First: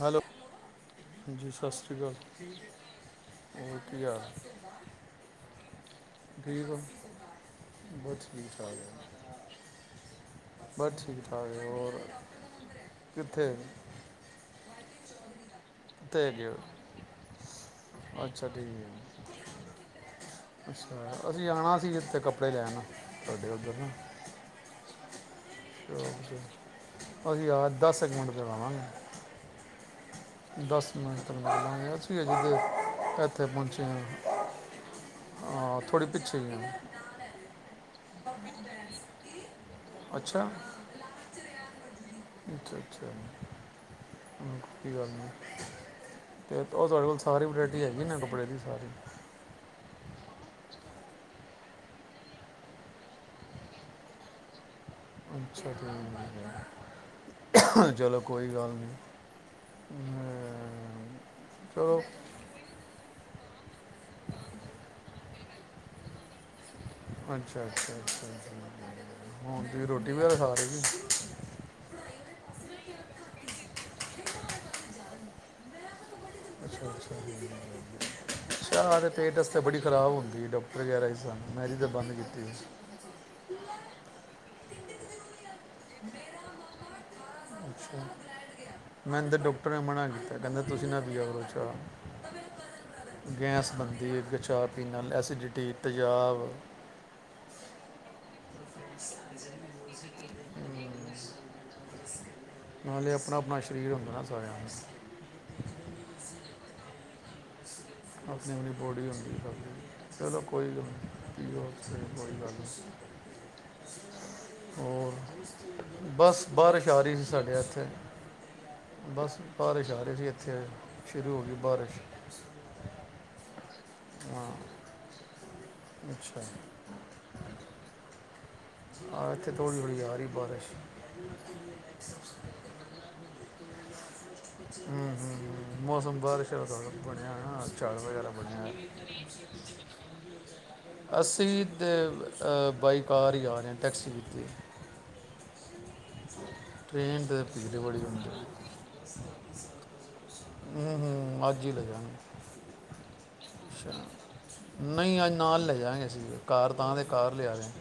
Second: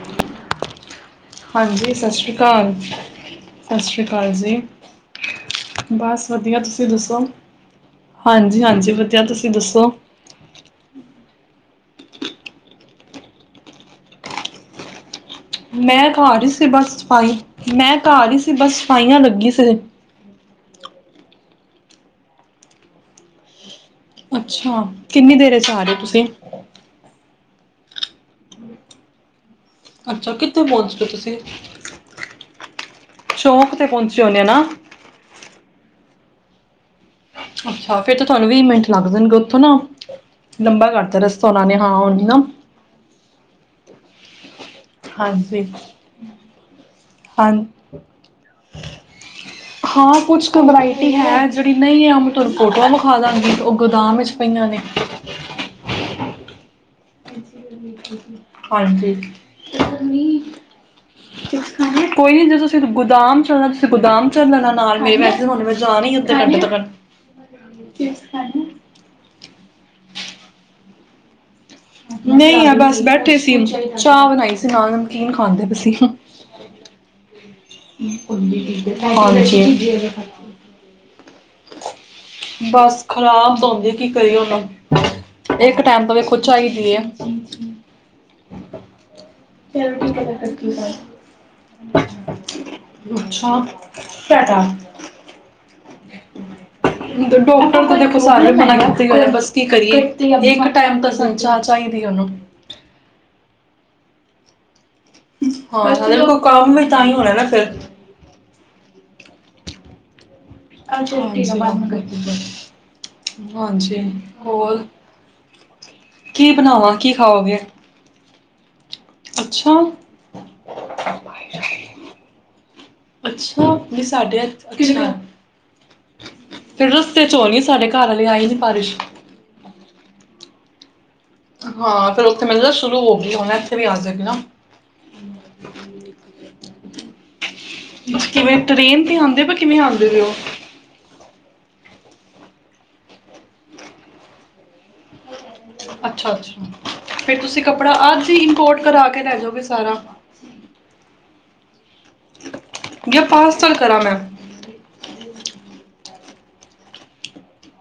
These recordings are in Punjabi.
ਹੈਲੋ ਹਾਂਜੀ ਸਤਿ ਸ਼੍ਰੀ ਅਕਾਲ ਹੋਰ ਸਤਿ ਕੀ ਸ਼੍ਰੀ ਹਾਲ ਅਕਾਲ ਜੀ। ਬਸ ਵਧੀਆਂ ਠੀਕ ਹੋ ਤੁਸੀਂ ਦੱਸੋਂ ਬਸ ਠੀਕ ਹਾਂਜੀ ਠਾਕ ਹਾਂਜੀ ਹੈ ਵਧੀਆਂ ਤੁਸੀਂ ਦੱਸੋਂ। ਬਸ ਠੀਕ ਠਾਕ ਹੋਰ ਕਿੱਥੇ। ਮੈਂ ਕਿੱਥੇ ਘਰ ਹੈਗੇ ਹੀ ਸੀ। ਹੋ ਬਸ ਸਫ਼ਾਈ ਮੈਂ ਘਰ ਹੀ ਅੱਛਾ ਸੀ ਠੀਕ ਬਸ ਸਫ਼ਾਈਆਂ ਹੈ ਲੱਗੀ ਸੀ। ਅੱਛਾ ਅਸੀਂ ਆਣਾ ਸੀ ਕਿਸੀ ਦੇ ਕੱਪੜੇ ਲੈਣ ਤੁਹਾਡੇ ਉੱਧਰ ਨਾਂ। ਅੱਛਾ ਕਿੰਨੀਂ ਦੇਰ। ਫ਼ਿਰ ਸਾਰੇ ਤੁਸੀਂ। 'ਚ। ਅਸੀਂ ਆ ਦਸ ਕ ਮਿੰਟ ਵਿੱਚ ਆਵਾਂਗੇ। ਅੱਛਾ ਕਿੱਥੇ ਦਸ ਪਹੁੰਚ ਕ ਗਏ ਮਿੰਟ ਤੁਸੀਂ ਲਗਦੇ ਅਸੀਂ ਹਜੇ ਤੇ। ਇੱਥੇਂ ਚੌਂਕ ਪਹੁੰਚੇਂ ਤੇ ਪਹੁੰਚੇ ਹੋਣੇ ਆ। ਨਾ ਆ ਥੋੜ੍ਹੀ ਪਿੱਛੇ ਹੀ ਆ। ਅੱਛਾ ਫ਼ਿਰ ਤਾਂ ਤੁਹਾਨੂੰ ਵੀਹ ਮਿੰਟ ਲੱਗ ਜਾਣਗੇ ਉੱਥੋਂ। ਨਾ ਅੱਛਾ। ਲੰਬਾ ਕਰਤਾ ਰਸਤਾ ਉਹਨਾਂ ਨੇ ਹਾਂ ਹੁਣ ਨਾ ਅੱਛਾ ਅੱਛਾ ਕੋਈ ਗੱਲ਼ ਨੀਂ ਹਾਂਜੀ ਤੇ ਉਹ ਸਾਰੀ ਹਾਂ ਵਰਾਇਟੀ ਹੈਗੀ ਇੰਨਾਂ ਕੱਪੜਿਆਂ ਦੀ ਸਾਰੀ। ਹਾਂ ਕੁੱਛ ਕ ਵਰਾਇਟੀ ਹੈਂ। ਜਿਹੜੀ ਨਹੀਂ ਹੈ ਅਸੀਂ ਤੁਹਾਂਨੂੰ ਫ਼ੋਟੋਆਂ ਦਿਖਾ ਦੇਵਾਂਗੇ। ਉਹ ਗੋਦਾਮ ਵਿੱਚ ਪਈਆਂ ਨੇਂ। ਜਲ [inaudible] ਹਾਂਜੀ। ਅਮ, ਚਲੋ ਕੋਈ ਨੀਂ ਜੇ ਤੁਸੀਂ ਗੋਦਾਮ [inaudible] [unintelligible] ਅੱਛਾ ਅੱਛਾ। ਤੁਸੀਂ ਰੋਟੀ ਵਗ਼ੈਰਾ ਖਾ ਰਹੇ। ਨਹੀਂ। ਆਹ ਬਸ ਬੈਠੀਂ ਸੀ। ਚਾਹ ਬਣਾਈ ਸੀ ਨਾਲ਼ ਨਮਕੀਨ ਖਾਂਦੀ ਪਈ‌ ਸੀ। ਅੱਛਾ ਅੱਛਾ ਜੀ। ਇਹ ਪੀਂਦੇ ਪੀਂਦੇ ਭੈਣਾਂ ਮਸ਼ੀਨ ਚ ਨੀਂ ਬੜੀ ਖਰਾਬ ਹੁੰਦੀ ਹੈ ਡਾਕਟਰ ਵਗੈਰਾ ਹੀ ਸਨ ਮੈਂ ਜੀ ਤਾਂ ਬੰਦ ਕੀਤੀ ਸੀ। ਥੱਕਦੀਆਂ [unintelligible] ਬਸ ਖ਼ਰਾਬ ਤਾਂ ਹੁੰਦੀ ਕੀ ਕਰੀਏ ਹੁਣ। ਹੂੰ ਇੱਕ ਟਾਇਮ ਤਾਂ ਵੇਖੋ ਚਾਹੀਦੀ ਏਂ। ਅੱਛਾ ਮੈਨੂੰ ਤਾਂ ਡਾਕਟਰ ਨੇ ਮਨਾ ਕੀਤਾ ਕਹਿੰਦਾ ਤੁਸੀਂ ਨਾ ਪੀਆ ਕਰੋ ਚਾਹ ਅੱਛਾ ਗੈਸ ਬੰਦੀ ਹੈ ਪਤਾ ਚਾਹ ਪੀਣ ਨਾਲ ਐਸਿਡਿਟੀ ਨੀਂ। ਤੇਜ਼ਾਬ ਹੁਣ ਡਾਕਟਰ ਤਾਂ ਦੇਖੋਂ ਸਾਰੇ ਮਨਾਂ ਕਰਦੇਂ। ਹੁਣ ਬਸ ਕੀ ਕਰੀਏ। ਹੋਰ ਜੀ। ਇੱਕ ਟਾਈਮ ਤਾਂ ਸਾਨੂੰ ਚਾਹ ਚਾਹੀਦੀ ਆ ਉਹਨਾਂ ਨੂੰ ਨਾਲ਼ੇ ਆਪਣਾ ਆਪਣਾ ਸ਼ਰੀਰ ਹੁੰਦਾਂ ਏਂ ਨਾ ਸਾਰਿਆਂ ਦਾ। ਹੋਲੀ ਹੋਲੀ ਹੁਣ ਜਦੋਂ ਕੰਮ ਏ ਤਾਂਹੀਂ ਹੋਣਾ ਏਂ ਨਾ ਫ਼ਿਰ। ਆਪਣੀ ਆਪਣੀ ਬੋਡੀ ਹੁੰਦੀ ਏ ਸਭ ਦੀ ਚਲੋ ਕੋਈ ਗੱਲ ਨੀ ਠੀਕ ਐ ਓਕੇ ਕੋਈ ਫਿਰ ਗੱਲ ਨੀ ਹੋਰ ਬਸ ਕੀ ਬਾਰਸ਼ ਬਣਾਵਾਂ ਆ ਕੀ ਰਹੀ ਸੀ ਸਾਡੇ ਖਾਓਗੇ? ਐਥੇ। ਬਸ ਅੱਛਾ, ਬਾਰਿਸ਼ ਆ ਰਹੀ ਸੀ ਐਥੇ ਸ਼ੁਰੂ ਹੋ ਗਈ ਬਾਰਿਸ਼। ਨੀ ਸਾਡੇ ਹਾਂ ਐਥੇ ਅੱਛਾ। ਅੱਛਾ ਫਿਰ ਰਸਤੇ ਚ ਹੋਣੀ ਸਾਡੇ ਘਰ ਹਲੇ ਆਈ ਨ ਆਹ, ਐਥੇ ਥੋੜੀ ਥੋੜੀ ਆ ਰੀ ਏ ਬਾਰਸ਼। ਹਾਂ, ਫੇਰ ਔਥੇ ਮੈਨੂੰ ਲੱਗਦਾ ਸ਼ੁਰੂ ਹੋ ਗੀ ਏ ਹੋਣ ਇੱਥੇ ਵੀ ਆਜੇ ਹੂੰ ਹੂੰ ਹੂੰ, ਮੌਸਮ ਬਾਰਸ਼ ਆਸ ਆਲਾ ਬਣਿਆ ਹੋਇਆ, [unintelligible] ਵਗੈਰਾ ਕਿਵੇਂ ਬਣਿਆ ਟ੍ਰੇਨ ਤੇ ਐ ਆਂਦੇ ਪਏ ਕਿਵੇਂ ਆਂਦੇ ਪਏ ਓ? ਅਸੀਂ ਵੀ ਤੇ ਬਾਈ ਕਾਰ ਈ ਅ ਰਹੇ ਟੈਕਸੀ ਕੀਤੀ ਏ। ਅੱਛਾ ਅੱਛਾ, ਫੇਰ ਤੁਸੀਂ ਭੀੜ ਕੱਪੜਾ ਬੜੀ ਹੁੰਦੀ ਅੱਜ ਹੀ ਹੈ। ਇਮਪੋਰਟ ਕਰਾ ਕੇ ਲੈ ਜੌਗੇ ਸਾਰਾ? ਹੂੰ ਹੂੰ, ਅੱਜ ਈ ਲੈ ਜਾਣੈ। ਜਾਂ ਪਾਰਸਲ ਅੱਛਾ, ਕਰਾਂ ਮੈਂ? ਨਈ ਅੱਜ ਨਾਲ ਲੈ ਜਾ ਤਾਹੀਂ ਅਸੀਂ ਕਾਰ ਤਾਂ ਤੇ ਕਾਰ ਲਿਆ ਰੇ ਹਾਂ।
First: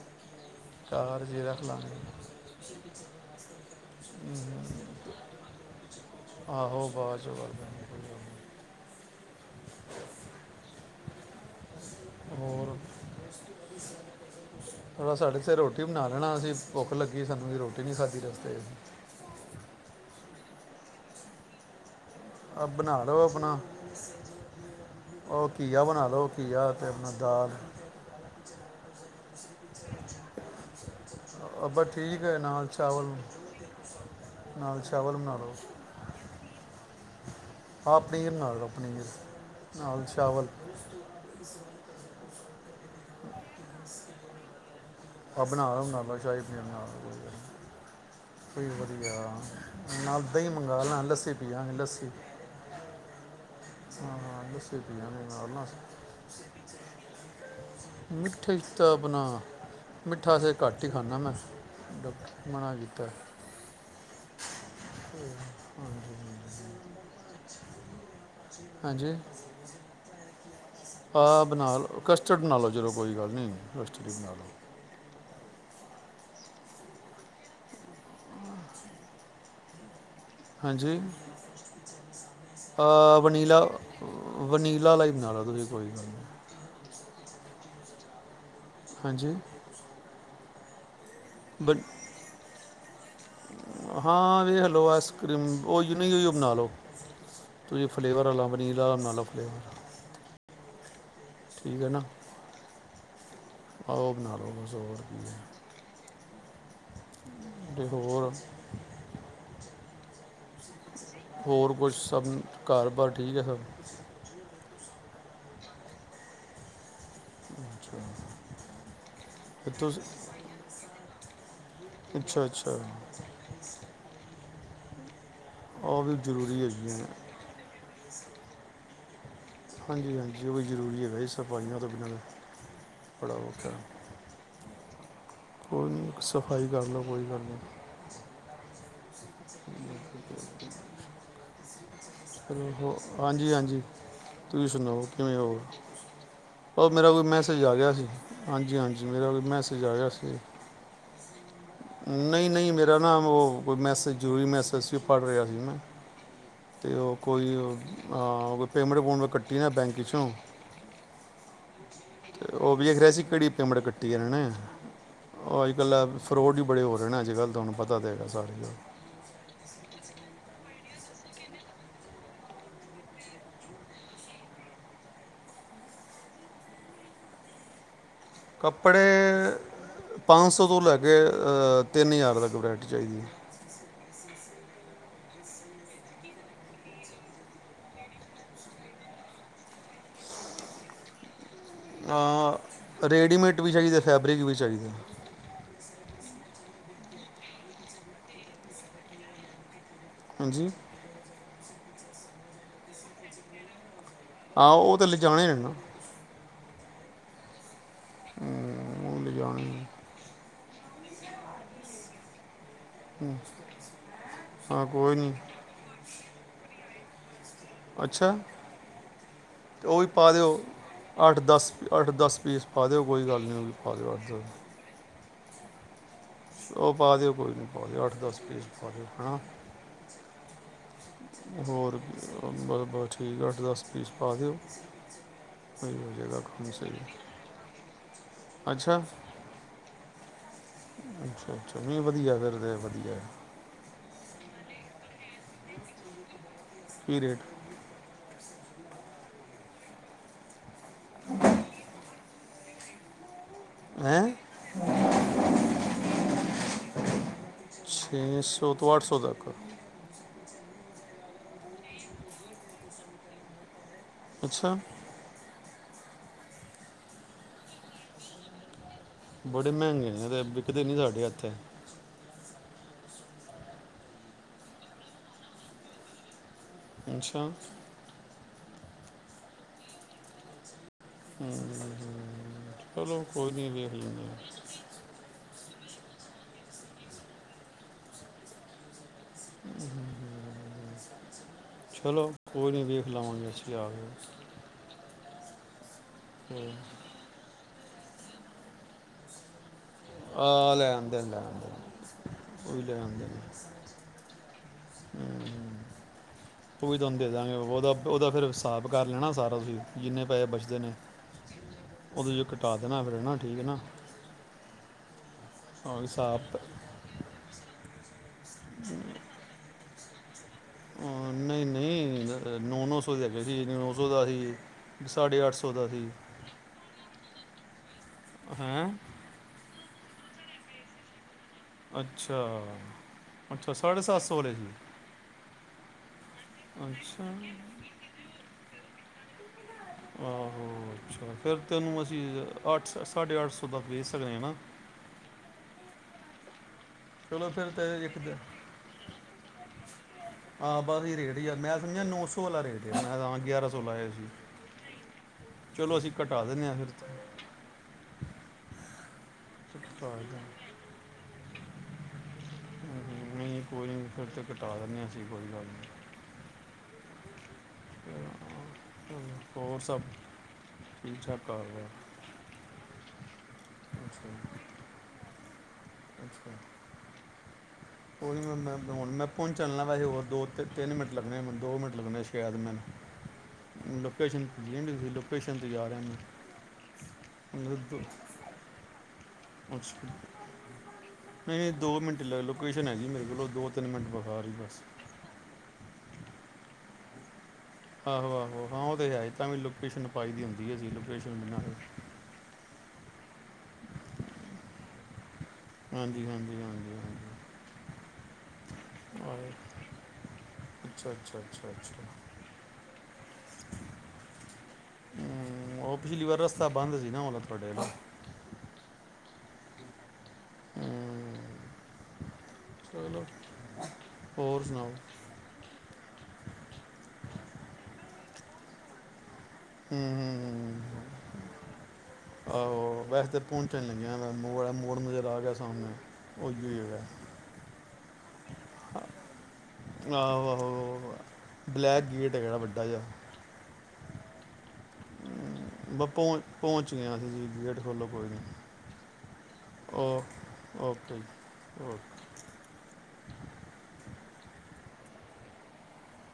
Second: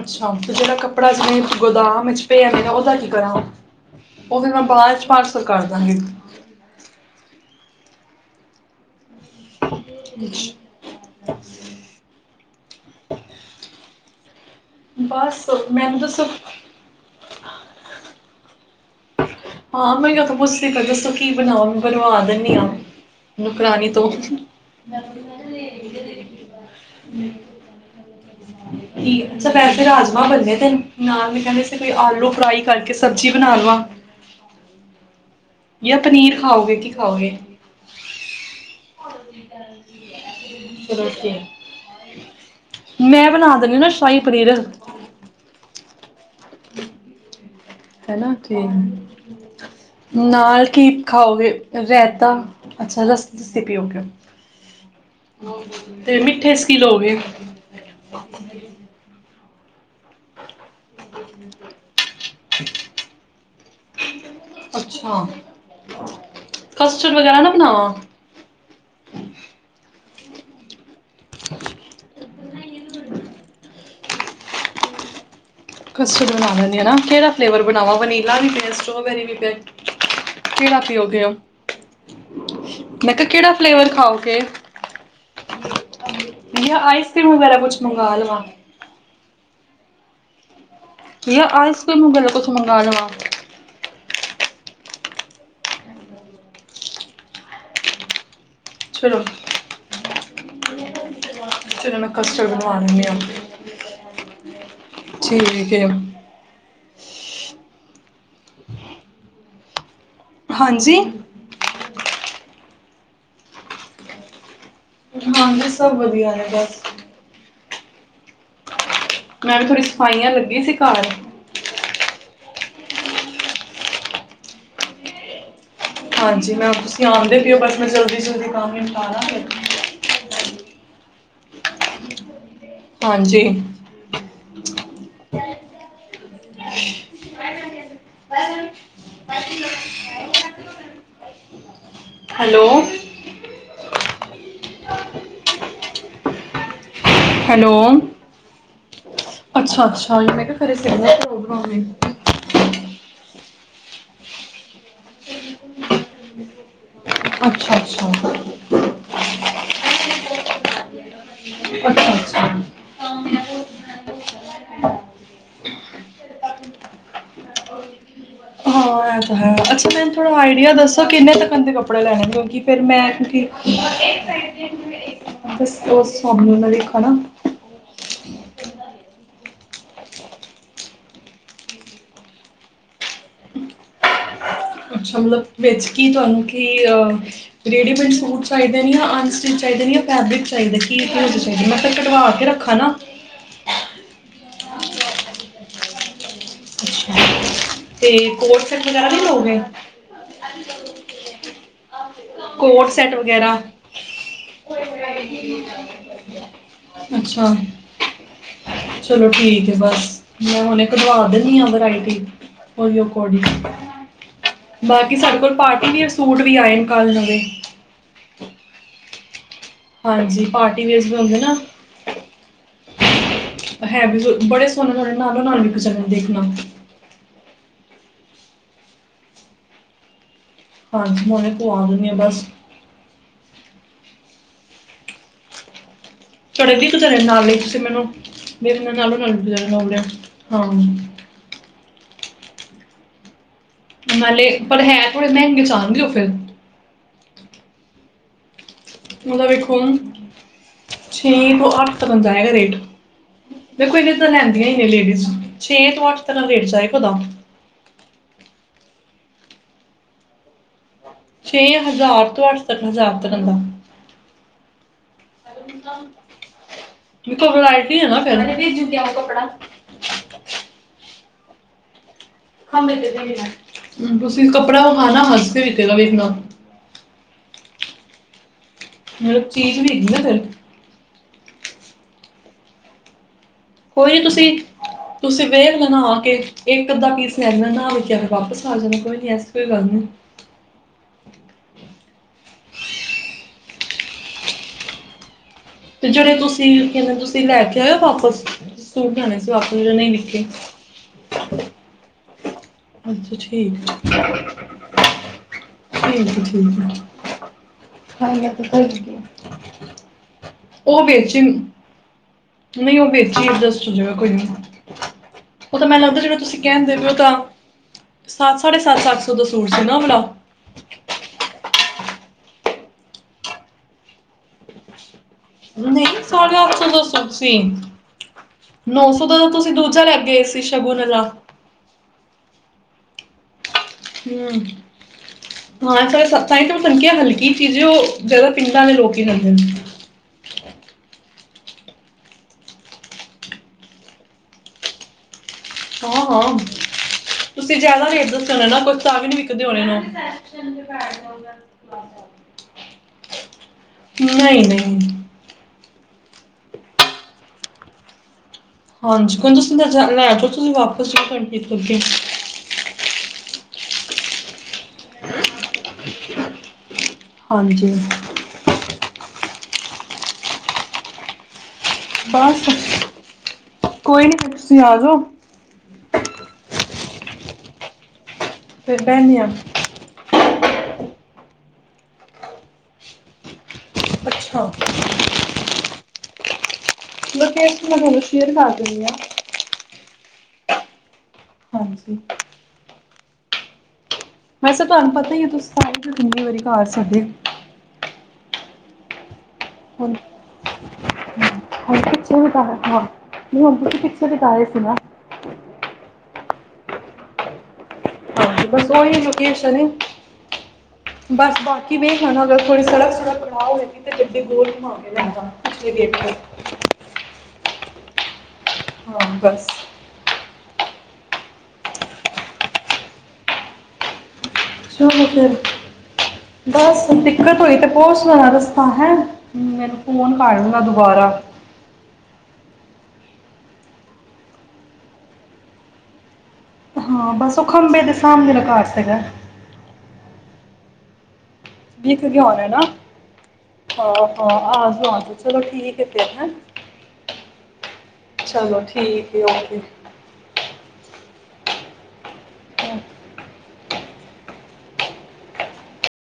ਅੱਛਾ। ਜਜਿਹੜਾ ਕੱਪੜਾ ਕਾਰ ਜੀ ਜਿਵੇ ਰੱਖ ਲਾਂਗੇ ਗੋਦਾਮ ਇਚ ਪਿਆ ਵੇ ਨਾ ਔਦਾ ਕੀ ਕਰਾਂ? ਔ ਤੇ ਮੈਂ ਬਾਅਦ ਚ ਪਾਰਸਲ ਕਰਦਾਂਗੀ। ਆਹੋ, ਬਾਅਦ ਚ ਕਰ ਦੇਣਾ ਕੋਈ ਗੱਲ ਨੀ। [unintelligible] ਹੋਰ, ਥੋੜਾ ਸਾਡੇ ਬਸ ਸਤੇ ਰੋਟੀ ਮੈਨੂੰ ਬਣਾ ਤਾਂ ਲੈਣਾ ਸਭ ਅਸੀ ਭੁੱਖ ਲੱਗੀ ਸਾਨੂੰ ਰੋਟੀ ਨੀ ਖਾਧੀ ਰਸਤੇ ਚ ਅਸੀਂ। ਹਾਂ, ਮੈਂ ਓਹਿਓ ਤੇ ਪੁੱਛਦੀ ਪਾ ਦੱਸੋ ਕੀ ਬਣਾਓ? ਬਣਵਾ ਦਿੰਦੀ ਆ ਆਂ ਬਣਾ ਲਓ ਆਪਣਾ ਨੋਕਰਾਣੀ ਤੋਂ ਉਹ ਕੀਆ ਬਣਾ ਲਓ ਕੀਆ ਤੇ ਆਪਣਾ ਦਾਲ ਠੀਕ ਅੱਛਾ ਵੈਸੇ ਰਾਜਮਾਂ ਬਣੇ ਦੇ ਨਾਲ ਮੈਂ ਕਹਿਦੇ ਸੀ ਅੱਬਾ ਬਈ ਠੀਕ ਆਲੂ ਹੈ ਫਰਾਈ ਨਾਲ ਕਰਕੇ ਚਾਵਲ ਸਬਜ਼ੀ ਬਣਾ ਲਵਾਂ। ਨਾਲ ਚਾਵਲ ਬਣਾਲੋ। ਗੇ ਕਿ ਖਾਓਗੇ? ਆ ਪਨੀਰ ਬਣਾਲੋ ਪਨੀਰ, ਨਾਲ ਚਾਵਲ। ਚਲੋ ਠੀਕ ਮੈਂ ਬਣਾ ਦਿੰਣੀ ਨਾ ਸ਼ਾਹੀ ਪਨੀਰ। ਆ ਬਣਾ ਲਓ ਬਣਾ ਲਓ ਸ਼ਾਹੀ ਪਨੀਰ ਬਣਾ ਲਓ ਕੋਈ ਗੱਲ ਨਹੀਂ। ਹੈਨਾ ਕਿ, ਕੋਈ ਵਧੀਆ ਦਹੀਂ ਨਾਲ ਮੰਗਾ ਕਿ ਲੈਣਾ ਲੱਸੀ ਖਾਓਗੇ ਪੀਾਂਗੇ ਲੱਸੀ ਰੈਤਾ ਅੱਛਾ ਲਸ ਪੀਓਗੇ, ਹਾਂ ਹਾਂ ਲੱਸੀ ਪੀਾਂਗੇ ਨਾਲ ਨਾ ਤੇ ਮਿੱਠੇ ਚ ਕੀ ਲੋਗੇ? ਮਿੱਠੇ 'ਚ ਤਾਂ ਆਪਣਾ ਮਿੱਠਾ ਅਸੇ ਘੱਟ ਈ ਖਾਣਾਂ ਮੈਂ ਡਾਕਟਰ ਨੇ ਮਨਾ ਕੀਤੈ। ਅੱਛਾ, ਕਸਟਰਡ ਵਗੈਰਾ ਨਾ ਬ ਹਾਂ। ਹਾਂਜੀ। ਹਾਂ, ਬਣਾ ਲੋ ਕਸਟਡ ਨਾਲ ਹੀ ਬਣਾ ਲਓ ਜੀ। ਚਲੋ ਕੋਈ ਗੱਲ ਨਹੀਂ ਕਸਟਡ ਬਣਾ ਲਓ। ਕਸਟਡ ਬਣਾ ਲੈਂਦੇ ਹੈ ਨਾ ਕਿਹੜਾ ਫਲੇਵਰ ਬਣਾਵਾਂ ਵਨੀਲਾ ਵੀ ਪਿਆ ਸਟ੍ਰੋਬੈਰੀ ਵੀ ਪਏ। ਹਾਂਜੀ ਮੈਂ ਅਅ ਕਿਹਾ ਕਿਹੜਾ ਵਨੀਲਾ ਫਲੇਵਰ ਖਾਓਗੇ? ਵਨੀਲਾ ਹੀ ਬਣਾ ਲਓ ਤੁਸੀਂ ਕੋਈ ਗੱਲ ਨਹੀਂ ਤੈਨੂੰ ਪਹਿਲਾਂ ਕੁਛ ਮੰਗਵਾ ਲਵਾਂ ਹਾਂਜੀ ਯਾ ਬਨ- ਆਈਸ ਕਰ੍ਰੀਮ ਵਗੈਰਾ ਕੁਛ ਮੰਗਵਾ ਲਵਾਂ ਹਮ ਉਹ ਹੀ ਬਣਾਲੋ ਫਲੇਵਰ ਵਾਲਾ ਨੀਲਾ ਚਲੋ ਫਲੇਵਰ ਠੀਕ ਹੈ ਚਲੋ ਨਾ ਮੈਂ ਕਸਟਰਡ ਬਣਵਾ ਲੈਂਦੀ ਆ ਆਹ ਉਹ ਬਣਾ ਲਓ ਠੀਕ ਫਿਰ ਹੋਰ ਹਾਂਜੀ ਹੋਰ ਕੁਛ ਸਭ ਘਰ ਬਾਰ ਠੀਕ ਹੈ ਸਭ ਹਾਂਜੀ ਸਭ ਵਧੀਆ ਨੇ ਬਸ [inaudible] ਮੈਂ ਵੀ ਤੇ ਥੋੜ੍ਹੀ ਤੁਸੀਂ ਸਫਾਈਆਂ ਲੱਗੀ ਸੀ ਘਰ [inaudible] ਅੱਛਾ ਅੱਛਾ ਉਹ ਵੀ ਹਾਂਜੀ ਜ਼ਰੂਰੀ ਮੈ ਹੈਗੀਆਂ ਨੇ ਤੁਸੀਂ ਆਉਂਦੇ ਪਏ ਹੋ ਬਸ ਮੈਂ ਜਲਦੀ ਉਹਦੇ ਕਮੈਂਟ ਪਾਦਾਂ ਹਾਂਜੀ ਹਾਂਜੀ ਉਹ ਵੀ ਜ਼ਰੂਰੀ ਹੈ ਬਈ ਸਫਾਈਆਂ ਤੋਂ ਬਿਨਾਂ ਬੜਾ ਹਾਂਜੀ। ਔਖਾ ਕੋਈ ਨਹੀ ਕਿ ਸੀ ਸਫਾਈ ਕਰਲੋ ਹੋਈ ਗੱਲ ਨਹੀਂ [inaudible] ਹੈਲੋ। ਹਾਂਜੀ ਹਾਂਜੀ ਤੁਸੀਂ ਸੁਣਾਓ ਕਿਵੇਂ ਹੋ ਉਹ ਮੇਰਾ ਕੋਈ ਮੈਸੇਜ ਆ ਹੈਲੋ। ਗਿਆ ਸੀ ਹਾਂਜੀ ਹਾਂਜੀ ਮੇਰਾ ਕੋਈ ਮੈਸੇਜ ਅੱਛਾ ਆ ਗਿਆ ਅੱਛਾ ਸੀ ਮੈਂ ਕਿਹਾ ਘਰੇ ਸਿਗਨਲ ਪ੍ਰੋਬਲਮ ਹੈ। ਨਹੀਂ ਨਹੀਂ ਮੇਰਾ ਨਾਮ ਉਹ ਕੋਈ ਮੈਸੇਜ ਜ਼ਰੂਰੀ ਮੈਸੇਜ ਸੀ ਪੜ ਰਿਹਾ ਸੀ ਮੈਂ ਅਤੇ ਉਹ ਕੋਈ ਅੱਛਾ ਅੱਛਾ। ਪੇਮੈਂਟ ਪੂਮੈਂਟ‌ ਕੱਟੀ ਇਹ ਆ ਬੈਂਕ ਵਿੱਚ ਹੂੰ [inaudible] ਉਹ ਵੇਖ ਰਹੇ ਸੀ ਘੜੀ ਤੇ ਮੁੜ ਕੱਟੀ ਤੁਹਾਨੂੰ ਪਤਾ ਦੇ ਸਾਰੇ ਇੰਡੀਆ ਦੱਸੋ ਕਿੰਨੇ ਸਕਣ ਤੇ ਕੱਪੜੇ ਲੈਣੇ ਕਿਉਂਕਿ ਫਿਰ ਮੈਂ ਕੱਪੜੇ ਪੰਜ ਸੌ ਤੋਂ ਲੈ ਕੇ ਤਿੰਨ ਹਜ਼ਾਰ ਤੱਕ ਵਰੰਟੀ ਚਾਹੀਦੀ ਹੈ। ਅੱਛਾ ਮਤਲਬ ਵਿੱਚ ਕੀ ਤੁਹਾਨੂੰ ਕੀ ਰੇਡੀਮੇਡ ਸੂਟ ਚਾਹੀਦੇ ਨੇ ਜਾਂ ਅਨਸਟਿਚ ਚਾਹੀਦੇ ਨੇ ਜਾਂ ਫੈਬਰਿਕ ਚਾਹੀਦੇ ਕੀ, ਚਾਹੀਦਾ ਮੈਂ ਤਾਂ ਕਢਵਾ ਕੇ ਆ ਰੱਖਾਂ ਨਾ ਰੈਡੀਮੇਟ ਵੀ ਚਾਹੀਦੀ ਫੈਬਰਿਕ ਵੀ ਚਾਹੀਦੀ [unintelligible] ਤੇ ਕੋਰਸ ਵਗੈਰਾ ਵੀ ਹੋ ਗਏ, ਹਾਂਜੀ [unintelligible] ਕੋਡ ਸੈਟ ਵਗੈਰਾ, ਹਾਂ ਉਹ ਤਾਂ ਲਿਜਾਣੇ ਆ ਨਾ, ਅੱਛਾ। ਉਹ ਚਲੋ ਲਿਜਾਣੇ ਠੀਕ ਹੈ ਨੇ ਬਸ। ਮੈਂ ਹੁਣੇ ਬਣਵਾ ਦਿੰਨੀ ਆ ਵਰਾਇਟੀ, ਹਾਂ ਬਾਕੀ ਕੋਈ ਨਹੀਂ ਸਾਡੇ ਕੋਲ ਪਾਰਟੀ ਨੇ ਸੂਟ ਕੱਲ ਨਹੀਂ, ਅੱਛਾ। ਉਹ ਵੀ ਪਾ ਹਾਂਜੀ ਦਿਓ ਪਾਰਟੀ ਵੇਅਰਸ ਵੀ ਅੱਠ ਹੁੰਦੇ ਨਾ ਦਸ ਅੱਠ ਦਸ ਪੇਜ, ਪਾ ਦਿਓ, ਕੋਈ ਗੱਲ ਨਹੀਂ ਤੁਹਾਡੇ ਹੈ ਵੀ ਵਾਸਤੇ, ਬੜੇ [unintelligible] ਉਹ ਪਾ ਦਿਓ ਕੋਈ ਹੋਣੇ ਅੱਠ ਦਸ ਪੇਜ, ਹਾਂ। ਹਾਂ ਹੁਣੇ ਪਵਾ ਦਿੰਨੀ ਆ ਬਸ। ਠੀਕ ਆ ਅੱਠ ਦਸ ਪੀਸ ਪਾ ਦਿਓ। ਜਾਏਗਾ ਕੰਮ ਸਹੀ ਅੱਛਾ [unintelligible] ਅੱਛਾ, ਨਹੀਂ ਵਧੀਆ। ਫਿਰਦੇ ਵਧੀਆ। ਨਾਲੇ ਪਰ ਹੈ ਥੋੜੇ ਮਹਿੰਗੇ ਚ ਆਣਗੇ ਉਹ ਫਿਰ। ਕੀ ਰੇਟ। ਉਹਦਾ ਵੇਖੋ। ਛੇ ਤੋਂ ਅੱਠ ਤੱਕ ਜਾਏ ਗਾ ਰੇਟ। ਦੇਖੋ ਇਹਨੇ ਤਾਂ ਹੈਂ ਲੈਂਦੀਆਂ ਹੀ ਨੇ, ਲੇਡੀਜ਼ ਛੇ ਤੋਂ ਅੱਠ ਤਰ੍ਹਾਂ ਲੇਟ ਜਾਏ। ਛੇ ਸੌ ਤੋਂ ਅੱਠ [unintelligible] ਤੱਕ। ਛੇ ਹਜ਼ਾਰ ਤੋਂ ਅੱਠ ਹਜ਼ਾਰ ਤੱਕ ਦਾ। ਅੱਛਾ। ਵਰਾਇਟੀ ਹੈ। ਨਾ ਫਿਰ। ਬੜੇ ਮਹਿੰਗੇ ਨੇ ਤੇ ਵਿਕਦੇ ਨੀ ਸਾਡੇ ਇੱਥੇ ਅਤੇ [inaudible] ਅੱਛਾ ਮਤਲਬ ਚੀਜ਼ ਵੀ ਹੈਗੀ ਨਾ ਫਿਰ ਹਮ ਹਚਲੋ। ਕੋਈ ਨੀ ਤੁਸੀਂ -ਤੁਸੀਂ ਵੇਖ ਨ ਕੇ ਇੱਕ ਅੱਧਾ ਪੀਸ ਲੈ ਨਹਾ ਦੇ ਕੇਿਰ ਵਾਪਸ ਆ ਜਾਵੇ ਚਲੋ ਕੋਈ ਨਹੀਂ ਵੇਖ ਲਵਾ ਗੇ [inaudible] ਤੇ ਜਿਹੜੇ ਤੁਸੀਂ ਕਹਿੰਦੇ, ਤੁਸੀਂ ਲੈ ਕੇ ਵਾਪਸ ਸੂਟ ਜਾਣਾ ਸੀ ਤਜ ਨਹੀਂ ਲਿਖੀ ਆ ਲੈ ਆਂਦੇ ਨੇ, ਲੈ ਆਂਦੇ ਨੇ, ਉਹ ਵੀ ਲੈ ਆਂਦੇ ਅੱਛਾ ਨੇ ਠੀਕ ਹਮ ਠੀਕ ਹੈ ਠੀਕ ਉਹ ਵੀ ਹੈ ਤੁਹਾਨੂੰ ਦੇ ਦਾਂਗੇ ਉਹਦਾ- ਉਹਦਾ ਫਿਰ ਹਿਸਾਬ ਕਰ ਲੈਣਾ ਸਾਰਾ ਤੁਸੀਂ ਜਿੰਨੇ ਪੈਸੇ ਬਚਦੇ ਨੇ ਉਹ ਵੇਚੀ [inaudible] ਨਹੀਂ ਉਹ ਫਿਰ ਹੈ ਵੇ ਨਾ ਠੀਕ ਹੈ ਨਾ ਅਡਜਸਟ ਹੋ ਜਾਏਗਾ ਕੋਈ ਨਹੀਂ। ਉਹ ਤਾਂ ਹਾਂ, ਮੈਨੂੰ ਲੱਗਦਾ ਜਿਹੜ ਹਿਸਾਬ ਤੁਸੀ ਤਾਂ- ਕਹਿਣਦੇ ਹੋ ਤਾਂ ਸੱਤ ਸਾਢੇ ਸੱਤ, ਅੱਤ ਸੌ ਦਾ ਸੂਟ ਸੀ ਨਾ ਹਣਾ ਅਹ, ਨਹੀਂ ਨਹੀਂ ਨੌ -ਨੌ ਸੌ ਦੇ ਅਗੇ ਸੀ ਨੌ ਸੌ ਦਾ ਅ ਸੀ ਸਾਢੇ ਅੱਠ ਸੌ ਦਾ ਸੀ ਨਹੀਂ ਸੋਣਿਆ ਚਲੋ ਸੌ ਤਨ ਹੈਂ ਨੌ ਸੌ ਦਾ ਤੁਸੀਂ ਦੂਜਾ ਲੈ ਗਏ ਤੇ ਸ਼ਗੁਨਲਾ ਅੱਛਾ ਅ ਹਮ ਹਾਂ ਚ ਤਾਂ ਤਾਂ ਮੈਂ ਸਮਕਿਆ ਅੱਛਾ ਹਲਕੀ ਚੀਜ਼ ਉਹ ਜ਼ਿਆਦਾ ਪਿੰਡਾਂ ਨੇ ਲੋਕ ਕੀ ਕਰ ਆਹੋ ਅੱਛਾ ਫਿਰ ਤੈਨੂੰ ਅਸੀਂ ਅੱਠ ਸੌ ਦਾ ਵੇਚ ਸਕਦੇ ਆ ਨਾ ਚਲੋ [unintelligible] ਫਿਰ ਤੁਸੀਂ ਤੇ ਜਿਆਦਾ ਇੱਕ ਵੀ ਦੱਸੋ ਨਾ ਕੁਝ ਤਾਂ ਵੀ ਨਹੀਂ ਵਿਕਦੇ ਹੋਣੇ ਨੂੰ ਹਾਂ ਬਸ ਇਹ ਰੇਟ ਹੀ ਆ ਮੈਂ ਸਮਝਿਆ ਨੌ ਸੌ ਵਾਲਾ ਰੇਟ ਮੈਂ ਤਾਂ ਯਾਰ ਮੈਂ ਲਆ ਸੀ ਚਲੋ ਅਸੀਂ ਘਟਾ ਦਿੰਦੇ ਹ ਫਿਰ ਹਾਂਜੀ ਕੁਣ ਤੁਸੀਂ ਲੈ ਘਟਾ ਦਿੰਦੇ ਜਾਓ ਹਾਂ। ਤੁਸੀਂ ਵਾਪਸ [unintelligible] ਨਹੀਂ ਕੋਈ ਨੀਂ ਫਿਰ ਤੇ [inaudible] ਐ ਸੀ ਕੋਈ ਗੱਲ ਨਹੀਂ ਹਾਂਜੀ [unintelligible] ਹੋਰ ਸਭ ਠੀਕ ਠਾਕ ਘਰ ਬਸ ਕੋਈ ਨੀਂ ਫਿਰ ਤੁਸੀਂ ਆ ਜਾਓ। [unintelligible] ਉਹ ਮੈਂ ਮੈਂ ਫਿਰ ਹੁਣ ਮੈਂ ਬਹਿਨੇ ਆ ਪਹੁੰਚ ਚੱਲਣਾ ਵੈਸੇ ਹੋਰ ਦੋ ਅਤੇ ਤਿੰਨ ਮਿੰਟ ਲੱਗਣੇ ਦੋ ਮਿੰਟ ਲੱਗਣੇ ਸੈ਼ਦ ਮੈਨ ਲੋਕੇਸ਼ਨ ਅੱਛਾ ਪੇਜੀ ਤੁਸੀਂ ਲੋਕੇਸ਼ਨ ਤੇ ਜਾ ਰਿਹਾ ਮੈਂ ਮਤਲਬ ਲੋਕੇਸ਼ਨ ਮੈਂ ਦੋ- ਤੁਹਾਨੂੰ ਸ਼ੇਅਰ ਕਰ ਦਿੰਦੀ ਆਂ। ਅੱਛਾ। ਨਈਂ ਨਈਂ ਦੋ ਹਾਂਜੀ ਮਿੰਟ ਲ ਲੋਕੇਸ਼ਨ ਹੈ ਗੀ ਮੇਰੇ ਕੋ ਬਾ ਦੋ ਤਿੰਨ ਮਿੰਟ ਵਾ ਵੈਸੇ ਤੁਆਨੂੰ ਪਤਾ ਈ ਐ, ਤੁਸੀਂ ਤਾਂ ਆਏ ਕਿੰਨੀਂ ਵਾਰੀ ਘਰ ਸੱਦੇ। ਆਹੋ ਆਹੋ ਹਾਂ ਤੇ ਹੈਏ। ਤਾਂ ਵੀ ਲੋਕੇਸ਼ਨ ਪਾਈ ਦੀ ਹੁੰਦੀ ਐ, ਜੀ ਲੋ [unintelligible] ਹੁ ਪਿੱਛੇ ਬਿਤਾ ਹਾਂ, ਨਹੀਂ ਹੁਣ ਤੁਸੀਂ ਪਿੱਛੇ ਬਿਤਾ ਰਹੇ ਸੀ ਨਾ। ਹਾਂਜੀ ਹਾਂਜੀ ਹਾਂਜੀ, ਹਾਂਜੀ। ਬਸ ਉਹੀ ਆਏ, ਲੋਕੇਸ਼ਨ, ਅੱਛਾ ਅੱਛਾ ਬਸ ਅੱਛਾ ਬਾਕੀ ਅੱਛਾ ਵੀ ਖਣਾ ਅਗਰ ਸੜਕ ਸੁੜਕ ਪੜਾਅ ਹੋਵੇਗੀ ਤੇ ਗੱਡੇ ਗੋਲ ਘਮਾ ਕੇ ਲੈ ਜਾ ਹਮ, ਪਿਛਲੀ ਉਹ ਗੇਟ ਤੇ ਵਾਰ ਰਸਤਾ ਬੰਦ ਸੀ ਨਾ ਉਹਦਾ ਤੁਹਾਡੇ ਵਾਲਾ [unintelligible] ਹਾਂ, ਬਸ ਹਮ, ਚਲੋ ਹੋਰ ਸੁਣਾਓ ਚਲੋ ਫਿਰ ਬਸ ਦਿੱਕਤ ਹੋਈ ਤੇ ਬਹੁਤ ਸੋਹਣਾ ਰਸਤਾ ਹੈ। ਮੈਨੂੰ ਹਮ, ਹਮ, ਫੋਨ ਕਰ ਲੂਂਗਾ ਦੁਬਾਰਾ ਆਹ ਵੈਸੇ ਪਹੁੰਚਣ ਲਗਿਆ ਮੋੜ, ਮੋੜ ਨਜ਼ਰ ਆ ਗਿਆ ਸਾਹਮਣੇ ਹੀ ਹੈਗਾ ਹਾਂ, ਬਸ ਉਹ ਖੰਭੇ ਦੇ ਸਾਮਣੇ ਮੇਰਾ ਘਰ ਸਿਘੈ ਆਹੋ, ਆਹੋ ਬਲੈਕ ਵਿਕ ਗੇਟ ਗਿਆ ਕਿਹੜਾ ਹੋਣਾ ਨਾ ਵੱਡਾ ਜਿਹਾ ਹਾਂ, ਹਾਂ ਆ ਜਾਓ ਆ ਜਾਓ ਚਲੋ ਠੀਕ ਬ ਹੈ ਫਿਰ ਪਹੁੰਚ ਹੈ ਪਹੁੰਚ ਗਿਆ, ਹਾਂ ਅਸੀਂ ਜੀ ਗੇਟ ਖੋਲੋ ਕੋਈ ਨਹੀਂ, ਚਲੋ ਠੀਕ ਹੈ ਓਕੇ ਓ ਓਕੇ ਜੀ। ਓਕ